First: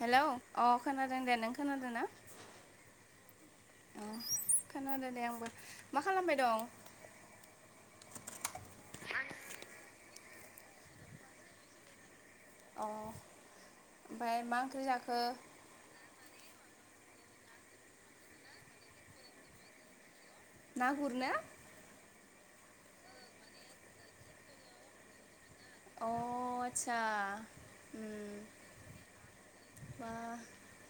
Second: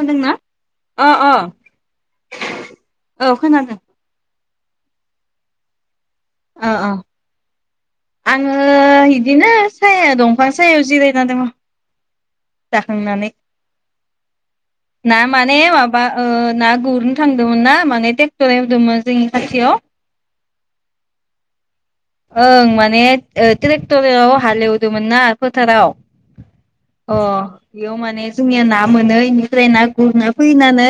Hello अ खोनादों दे नों खोनादों ना औ खोनादों अ खोनादों दे आंबो मा खालामबाय दं आंङो इदिनो साया दंफां सायाव जिरायना दंङ अ ओमफ्राय जाखांनानै मा ओंख्रि जाखो ना माने माबा ओ ना गुरनो थांदोंमोन ना माने ट्रेक्टर एवदोंमोन जोंनि खाथियाव नागुरनो ओं माने ट्रेक्टराव हालेवदोंमोन ना फोथाराव अ आतसा अ बेयाव माने जोंनिया ना मोनो इनिफ्राय ना मा गुरनो फैनानै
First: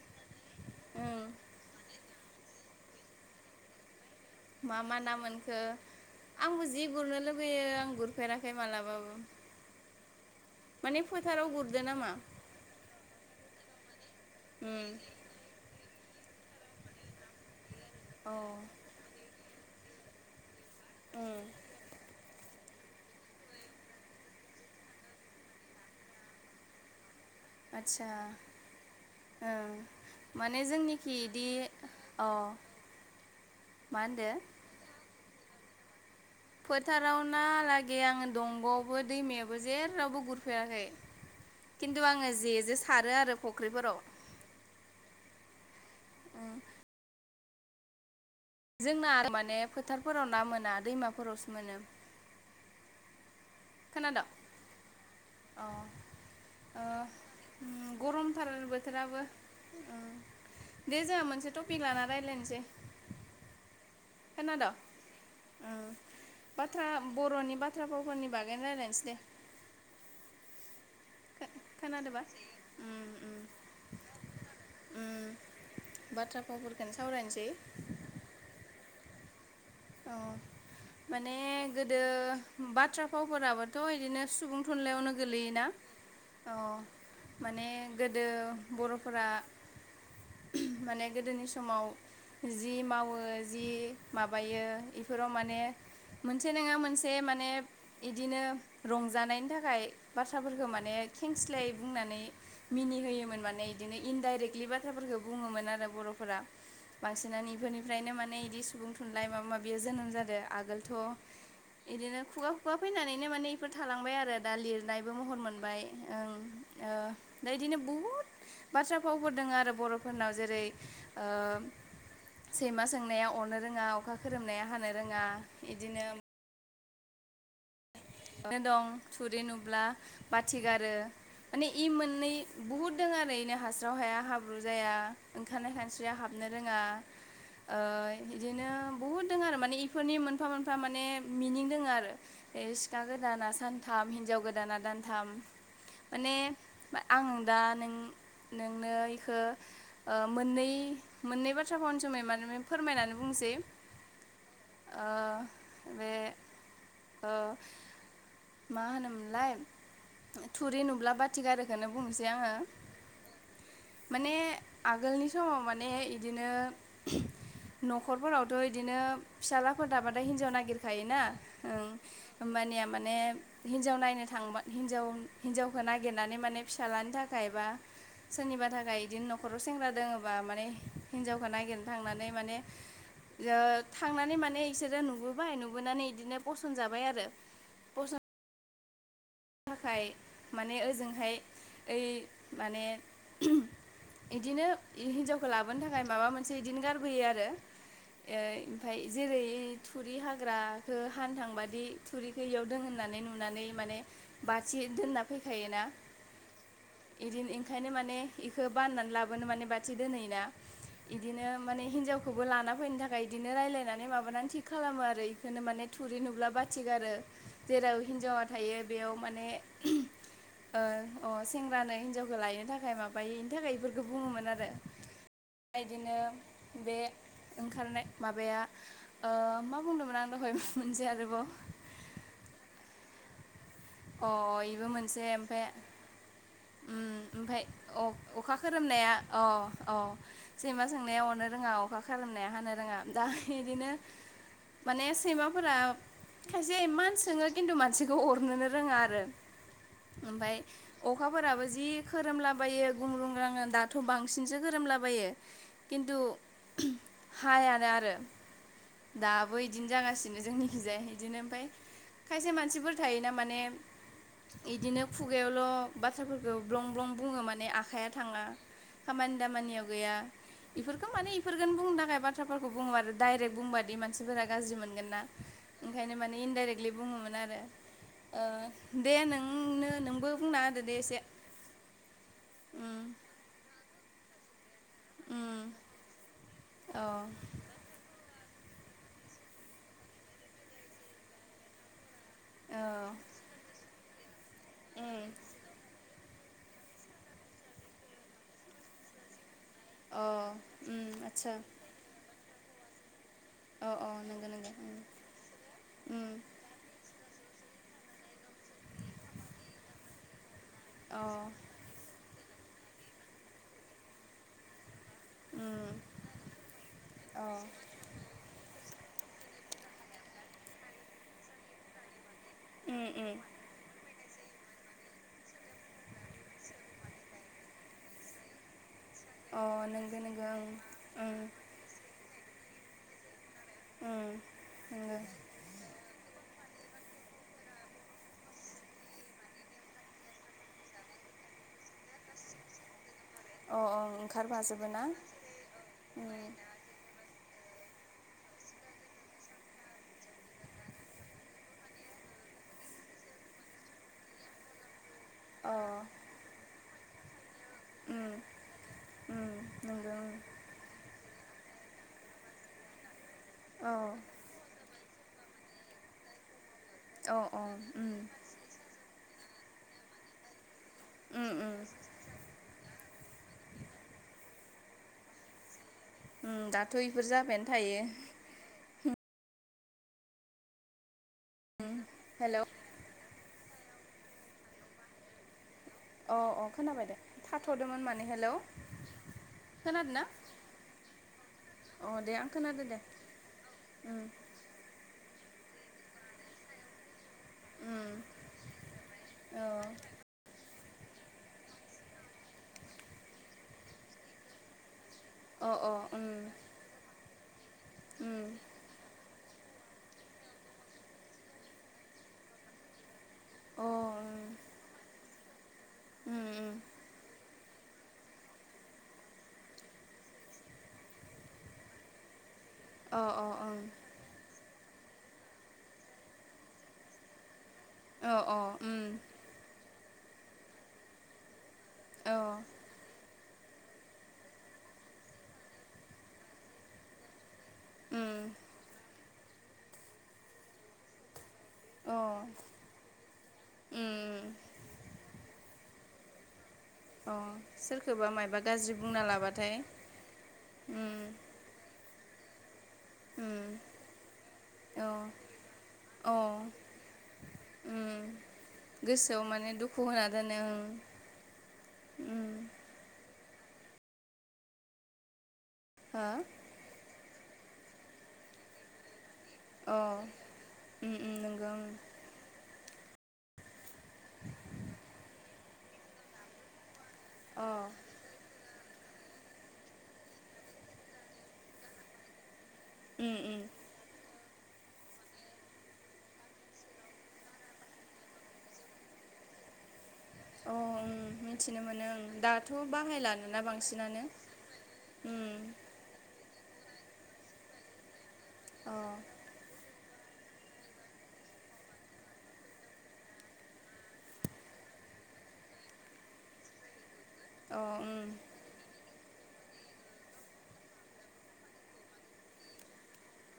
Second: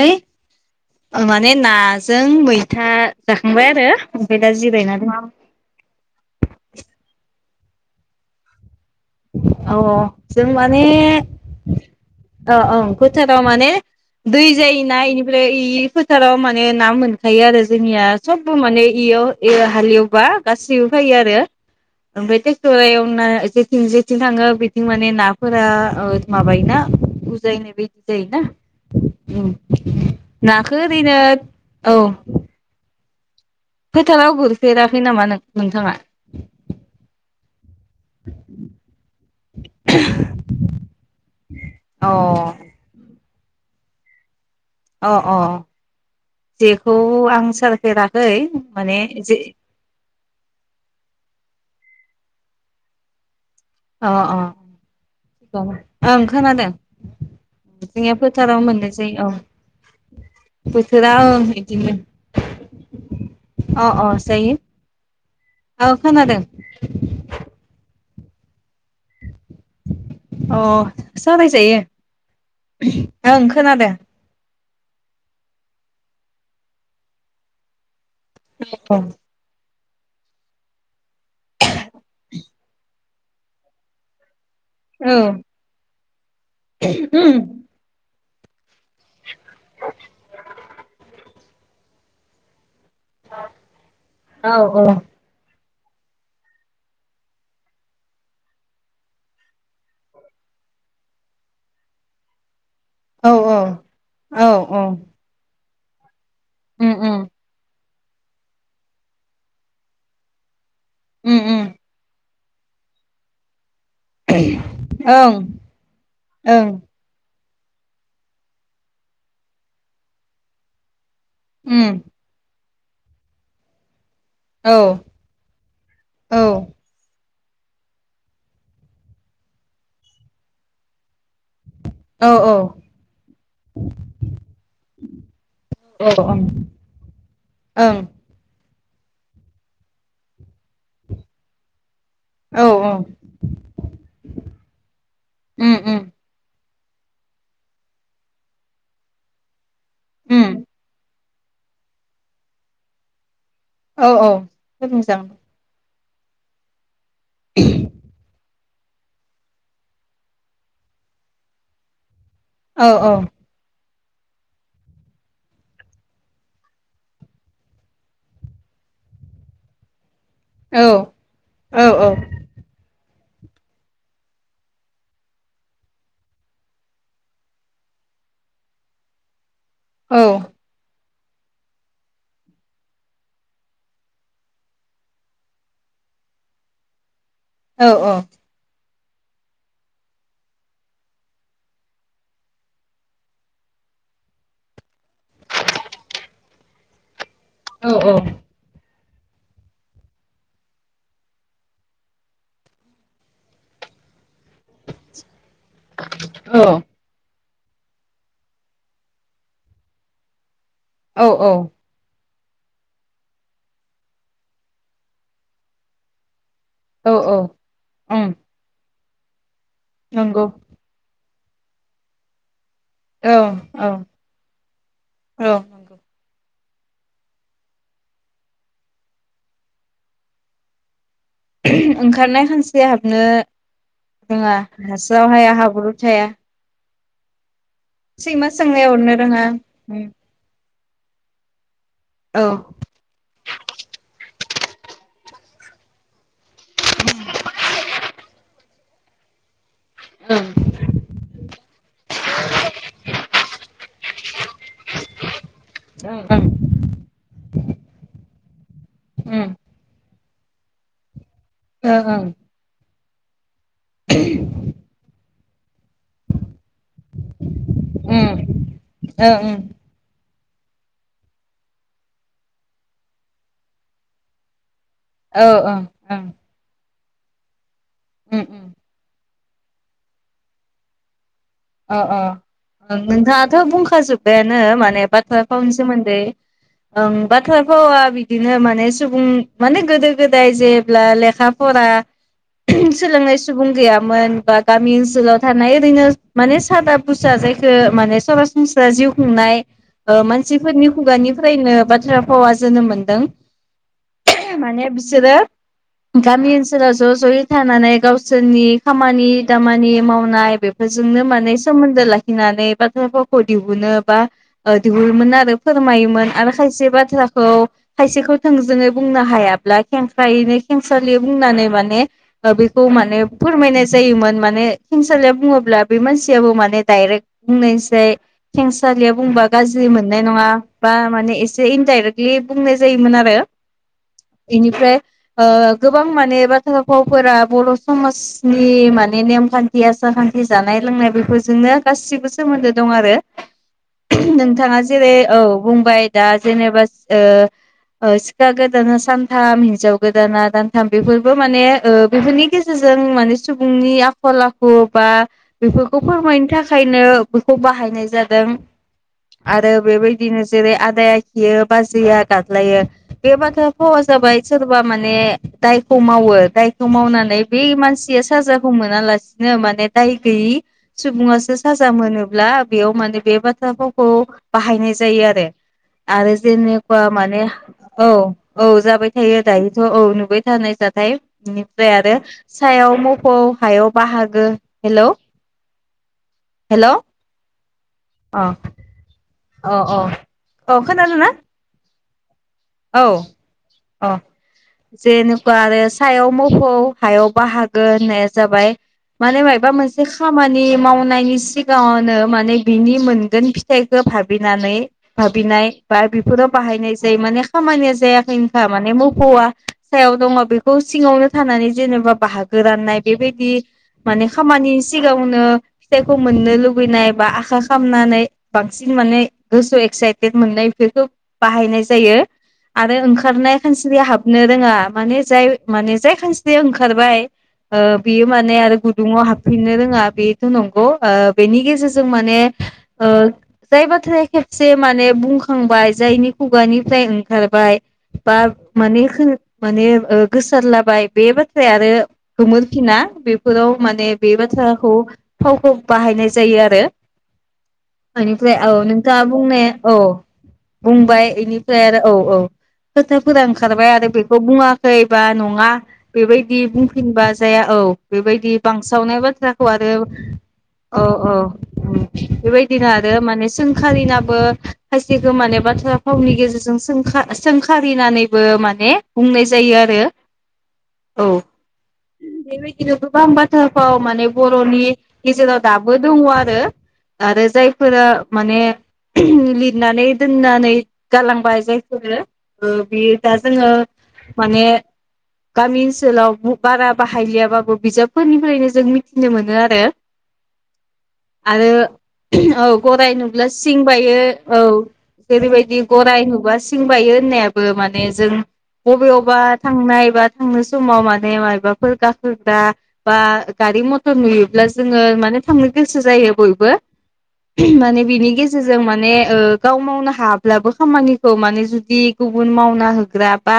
ओं माने नाजों मैथा जाखांबाय आरो ओमफ्राय दा मा मा जिरायना ना दं मोनखो आंबो जि गुरनो लुुबैयो आं गुरफेराखै मालाबाबो औ जों माने फोथाराव गुरदो नामा औ औ फोथाराव माने दै उम जायोना इनिफ्राय इ फोथाराव माने ना मोनखायो आरो जोंनिया अ सबबो माने इयाव हालेवबा गासैबो फायो उम आरो ओमफाय टे फै एवना जेथिं जेथिं थांङो बिथिं माने नाफोरा ओ माबायोना जाय बेदि जायो ना ओ माने जोंनिखि ओरैनो इदि औ अ मा होनदो फोथाराव गुरफेराखै नामा नों-नोंथाङा फोथाराव नालागै आंङो दंग'आवबो दैमायाबो जेरावबो गुरफेराखै खिन्थु अ आंङो जेजों सारो आरो फुख्रिफोराव अ अ जेखौ आं सारफेरा जोंना आरो माने फोथारफोराव ना मोना दैमाफोरावसो मोनो अ खोनादों अ अ ओ ओं खोनादों जोंनिया गरमथार फोथाराव मोननाय जायो बोथोराबो औ दे बोथोरा जोंहा ओं मोनसे टपिक बिदिनो लाना रायज्लायनोसै अ अ जायो खोनाद ओं औ खोनादों बाथ्रा बर'नि बाथ्रा थ्रगनि बागैयनो रायलायनोस दे अ सावराय जायो खोनादोंबा ओं खोनादों बाथ्रा फावफोरखौनो सावरायनोसै अ औ माने गोदो बाथ्रा फावफोराबोथ' बिदिनो सुबुं औ थुनलाइयावनो गोलैयोना अ माने गो दो बर'फोरा माने गोदोनि समाव जि मावो जि औ बियो इफोराव माने मोनसे नंङा मोनसे माने इदिनो रंजानायनि थाखाय बाथ्राफोरखौ मा माने खेंस्लाय बुंनानै मिनि औ होयोमोन माने बिदिनो औ इनडाइरेक्टलि औ बाथ्राफोरखौ बुङोमोन आरो बर'फोरा उम उम बांसिनानो बेफोरनिफ्रायनो माने बिदि सुबुं थुनलाइ माबा माबि जोनोम जादों आगोल थ' उम उम इदिनो खुगा खुगा फैनानैनो माने बेफोर थालांबाय आरो दा लिरनायबो ओं महर मोनबाय ओं ओ दा इदिनो बहुत बाथ्रा फावफोर दङ आरो बर'फोरनाव जेरै ओ उम सैमा सोंनाया अनो रोङा अखा खोरोमनाया औ हानो रोङा इदिनो औ नो दं थुरि नुब्ला बाथि गारो माने इ औ मोननै बुहुद दङ आरो इनो हास्राव हाया हाब्रु जाया ओंखारनाय ओं खानस्रिया हाबनो ओं रोङा ओ इदिनो बुहुद दङ आरो माने बेफोरनि मोनफा मोनफा माने मिनिं दङ आरो औ सिखा गोदाना सानथाम हिनजाव गोदाना दानथाम उम उम माने आं दा नों नोंनो एखौ ओ उम मोननै मोननै बाथ्राखौनो जोंङै [inaudible] मान फोरमायनानै बुंनोसै औ औ जोबोर मोजां बे [inaudible] मा होनोमोनलाय थुरि नुब्ला बाथि गारोखोनो बुंनोसै सै आङो औ माने आगोलनि समाव माने इदिनो न'खरफोरावथ' इदिनो फिसाज्लाफोर दाबा आरो हिन्जाव औ नागिरखायोना औ ओं होमबानिया माने हिनजाव नायनो थांबा हिनजाव हिनजावखौ नागिरनानै माने फिसाज्लानि थाखाय बा सोरनिबा थाखाय बिदिनो न'खराव सेंग्रा दोङोबा माने हिनजावखौ नागिरनो थांनानै माने थांनानै माने बिसोरो नुबोबाय नुबोनानै बिदिनो फसन जाबाय आरो औ औ फसन थाखाय माने ओजोंहाय ओइ माने ‌ बिदिनो हिनजावखौ लाबोनो थाखाय माबा मोनसे बिदिनो गारबोयो आरो ओमफाय जेरै थुरि हाग्राखौ हानथांबादि थुरिखौ इयाव दं होननानै नुनानै माने [inaudible] बाथि दोनना फैखायोना इदिनो ओंखायनो माने बेखौ बाननानै लाबोनो माने बाथि दोनहोयोना औ इदिनो औ माने हिनजाव खौबो लाना फैनो थाखाय बिदिनो रायजलायनानै माबानानै थिग खालामो आरो बेखौनो माने थुरि नुब्ला बा थि औ गारो जेराव ओं हिनजावा थायो बेयाव माने नंगौ अ सेंग्रानो हिन्जावखौ लायनो थाखाय थाखाय माबायो औ इनि थाखाय औ बेफोरखौ बुङोमोन आरो औ नंगौ। इदिनो बे ओंखारनाय माबाया ओ मा बुंदोंमोन आं दहाय मोनसे आरो ओंखारनाय खानस्रिआ हाबनो अ जोङो इबो मोनसे हास्रावहाया ओमफ्राय हाब्रु थाया [inaudible] उम ओमफ्राय सैमा अखा सोंनाया खोरोमनाया अरनो अ रोङा अ सैमा सोंनाया अरनो रोङा अखा औ खारोमनाया हानो रोङा दा बिदिनो माने सैमाफोरा खायसे इमान सोङो खिन्थु मानसिखौ अरनोनो रोङा आरो ओं ओमफ्राय अखाफोराबो जि खोरोमलाबायो गुंग्रुं गांग्रां दाथ' बांसिनसो खोरोमलाबायो खिन्थु ओं ओं हायानो आरो उम दाबो इदिनो जागासिनो जोंनि थिंजाय इदिनो ओमफ्राय ओ ओं खायसे मानसिफोर थायोना माने इदिनो खुगायावल' बाथ्राफोरखौ ब्लं ब्लं बुङो माने आखाइया उम थाङा ओ खामानि ओं दामानियाव गैया इफोरखोन माने इफोरखोननो बुंनो थाखाय बाथ्राफोरखौ बुङोबाथ' डायरेक्ट बुंबादि मानसिफोरा गाज्रि मोन मोनगोन ना औ ओं ओंखायनो ओं माने इनडायरेक्टलि बुङोमोन आरो उम ओ उम दे नों ओं नो नोंबो बुंना होदो दे एसे ओ ओ उम नोंथाङाथ' बुंखाजोब्बायानो माने बाथ्रा उम फावनि सोमोन्दै अ ओं बाथ्रा फावा बि बिदिनो माने सुबुं माने गोदो गोदाय जेब्ला लेखा फरा औ सोलोंनाय सुबुं गैयामोन बा गामि उम ओनसोलाव थानाय ओरैनो माने सादा बुजा जायखौ माने सरासनस्रा जिउ खुंनाय ओ अ मानसिफोरनि उम आतसा खुगानिफ्रायनो बाथ्रा फावा जोनोम मोनदों अ अ नंगौ नंगौ माने उम बिसोरो उम गामि ओनसोलाव ज' ज'यै थानानै गावसोरनि खामानि दामानि मावनाय बेफोर जोंनो अ माने सोमोन्दो लाखिनानै बाथ्रा फावखौ दिहुनो बा ओ दिहुनोमोन आरो उम फोरमायोमोन आरो खायसे बाथ्राखौ अ खायसेखौ थोंजोङै बुंनो हायाब्ला खेंख्रायैनो खेंसालियै बुंनानै माने ओ बैखौ उम माने उम फोरमायनाय जायोमोन माने खेंसालिया बुङोब्ला बे मानसियाबो माने डाइरेक्ट बुंनायनिसाय खेंसा सालिया बुंबा अ गाज्रि मोननाय नङा नोंगो बा माने नोंगो एसे इनडाइरेक्टलि बुंनाय जायोमोन आरो ओं इनिफ्राय नोंगो ओ गोबां माने बाथ्रा फावफोरा बर' समाजनि मा ने नेम खान्थि आसार खान्थि जानाय लोंनाय बेफोरजोंनो गासिबो सोमोन्दो दं आरो अ नोंथाङा ओंखारबाजोबो ना जेरै औ बुंबाय दा उम जेनेबा ओ ओ सिखा गोदाना सानथाम हिनजाव गोदाना दानथाम बेफोरबो माने ओ बेफोरनि गेजेरजों माने सुबुंनि आखल आखु बा अ बेफोरखौ फोरमायनो थाखाय नो बेखौ बाहायनाय उम जादों ‌ उम आरो नोंगो बेबायदिनो जेरै आदाया खियो बाजैया गादलायो बे बाथ्रा फावा ओं जाबाय सोरबा माने दायखौ मावो दाय खौ औ मावनानै बे उम मानसिया उम साजाखौ मोनालासिनो माने दाय गैयि सुबुंआसो उम साजा मोनोब्ला बेयाव माने बे बाथ्रा फावखौ बाहायनाय जायो आरो आरो उम जेनेबा दाथ' इफोर माने जाबायानो थायो औ औ जाबाय थायो दायोथ' औ नुबाय थानाय जाथाय बेनिफ्राय उम आरो हेलौ सायाव मोफौ हायाव बाहागो हेलौ अ अ हेलौ खोनाबाय दे थाथ'दमोन माने अ हेलौ अ अ खोनादों ना औ खोनादों ना अ दे खोनादों दे औ अ उम जेन बा आरो सायाव मोफौ हायाव बाहागो उम होननाया जाबाय माने मायबा मोनसे औ खामानि मावनायनि सिगाङावनो माने बिनि मोनगोन फिथाइखो भाबिनानै भाबिनाय अ अ बा उम बेफोराव बाहायनाय जाय माने खामानिया उम जायाखैनोखा माने मोफौवआ सायाव दङ बेखौ सिङावनो थानानै जेनेबा बाहागो राननाय बेबायदि अ माने उम खामानि सिगाङावनो फिथाइखौ उम मोननो उम लुबैनाय बा आखा खामनानै बांसिन माने गोसोआव एक्साइटेड मोननाय बेफोरखौ बाहायनाय जायो आरो अ अ ओंखारनाय ओं खानस्रिया हाबनो रोङा माने जाय माने जाय खानस्रिया ओंखारबाय ओ बेयो अ माने अ आरो उम गुदुङाव हाबफिननो रोङा बेथ' नंगौ बेनि गेजेरजों जों औ माने ओ जाय बाथ्राया खेबसे माने बुंखांबाय जायनि खुगानिफ्राय ओं खारबाय बा उम माने माने गोसारलाबाय बे बा थ्राया आरो अ गोमोरफिना बेफोराव माने बे उम बाथ्राखौ फावखौ बाहायनाय जायो आरो अ सोरखौबा बेनिफ्राय मायबा औ गाज्रि बुंना नोंथाङा बुंनाया लाबाथाय औ उम बुंबाय बेनिफ्राय आरो औ औ खोथाफोरा उम ओंखारबाय आरो बेखौ बुङाखै अ बा नङा अ बेबायदि बुंफिनबा जाया औ उम बेबायदि बांसावनाय गोसोआव माने बाथ्राखौ आरो दुखु होना दोनो औ ओं औ उम बेबायदिनो आरो माने सोंखारिनाबो खायसेखो माने बाथ्रा हो फावनि अ गेजेरजों खा सोंखारिनानैबो माने बुंनाय जायो आरो उम औ नंगौ बेबाय दि गोबां बाथ्रा फाव माने बर'नि गेजेराव दाबो दङ' आरो आरो ओं अ जायफोरा माने लिरनानै दोननानै गालांबाय जाय फोरो ओ बे उम दा उम जोङो माने गामि ओनसोलाव बारा बाहायलियाबाबो बिजाबफोरनिफ्रायनो जों मिथिनो मोनो आरो। अ ओम आरो औ गराय नुब्ला बाहायलानोना सिं बायो बांसिनानो औ उम ओेरैबायदि गराइ नुबा सिं सिं बायो होननायाबो माने जों अ बबेयावबा थांनाय बा थांनो समाव माने मायाबाफोर गाखोग्रा बा गारि मथर नुयोब्ला जोङो माने थांनो गोसो जायो बयबो अ माने उम बिनि गेजेरजों माने ओ गाव मावनो हाब्लाबो खामानिखौ माने जुदि गुबुन मावना होग्रा बा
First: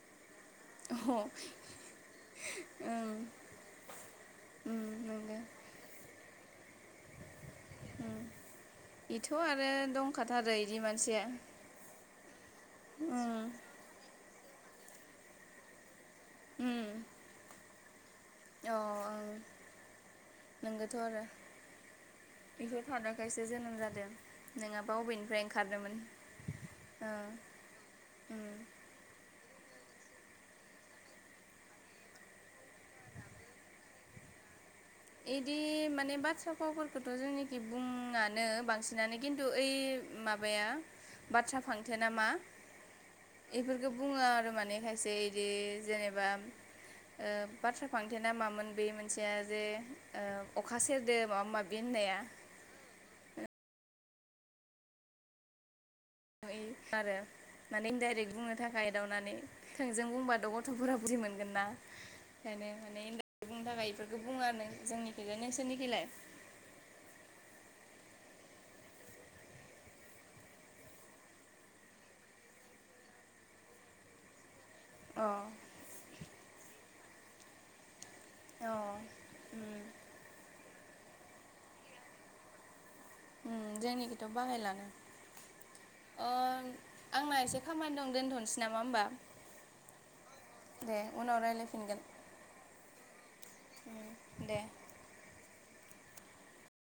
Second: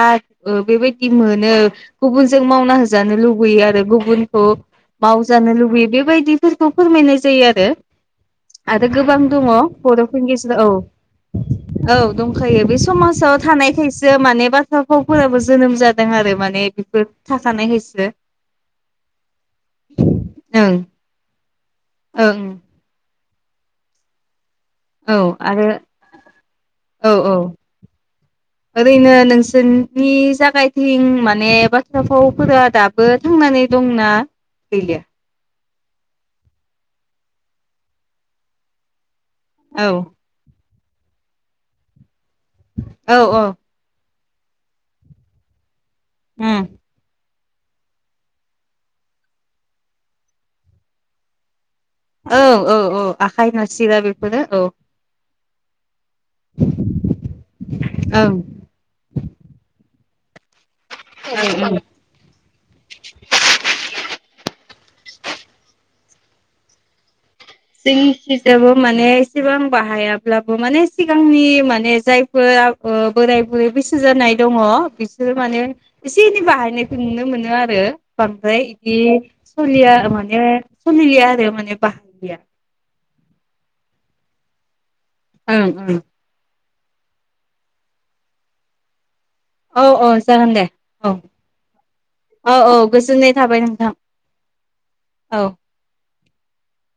ओ अ बेबायदि मोनो गुबुनजों मावना ओं होजानो लुबैयो आरो गुबुनखौ उम नंगौ मावजानो लुबैयो बेबायदिफोरखौ फोरमायनाय जायो आ रो उम आरो गोबां इथ' दङ आरो बरफोरनि दंखाथारो गेजेराव इदि मानसिया औ औ दंखायो बे समाजाव उम थानायखायसो माने बाथ्रा भावफोराबो जोनोम जाद दों आरो माने उम बेफोर थाखानायखायसो। अ ओं ओं नोंगोथ' आरो ओं बेफोर [unintelligible] खायसे जोनोम जादों। नोङाबा औ अबेनिफ्राय आरो ओंखारदोमोन ओ औ औ ओम नोंनि जागायथिं माने बाथ्रा भावफोरा दाबो थांनानै दंना गैलिया? इदि माने बाथ्रा भावफोरखौथ जोंनिखि बुङानो बांसिनानो खिन्थु ओइ औ माबाया बाथ्रा फांथे नामा? औ औ बुङो आरो माने खायसे इदि जेनेबा उम ओ बाथ्रा फांथेना मामोन बे मोनसेया जे ओ अखा सेरदो माबा माबि होननाया औ औ औ आखाइ नारसिरा बेफोरनो औ नुयो आरो माने ओं इनडाइरेक्ट ओं बुंनो थाखाय एदाउनानै थोंजों बुंबाद ग' थ' फोरा बुजि मोनगोन ना ओं ओंखायनो माने इनदारेख बुंनो थाखाय इफोरखो बुङो आरो नों जोंनिखिजाय नोंसोरनिखैलाय? [inaudible] जोंनिखिजाबो माने एसेबां बाहायाब्लाबो माने सिगांनि माने जायफोर ओ बोराय बुरै बैसो जानाय दङ अ बिसोरो माने एसे एनै बाहायनायखौ नुनो मोनो आरो। बांद्राय अ इदि उम सलिया माने सलिलिया आरो माने बाहाग गैया ओम जोंनिखैथ बाहायलानो। ओं ओ अ आंना एसे खामानि दं दोनथनोसै नामा ओमबा औ औ जागोन दे औ उनाव रायलायफिनगोन औ औ गोजोननाय थाबाय नोंथां दे औ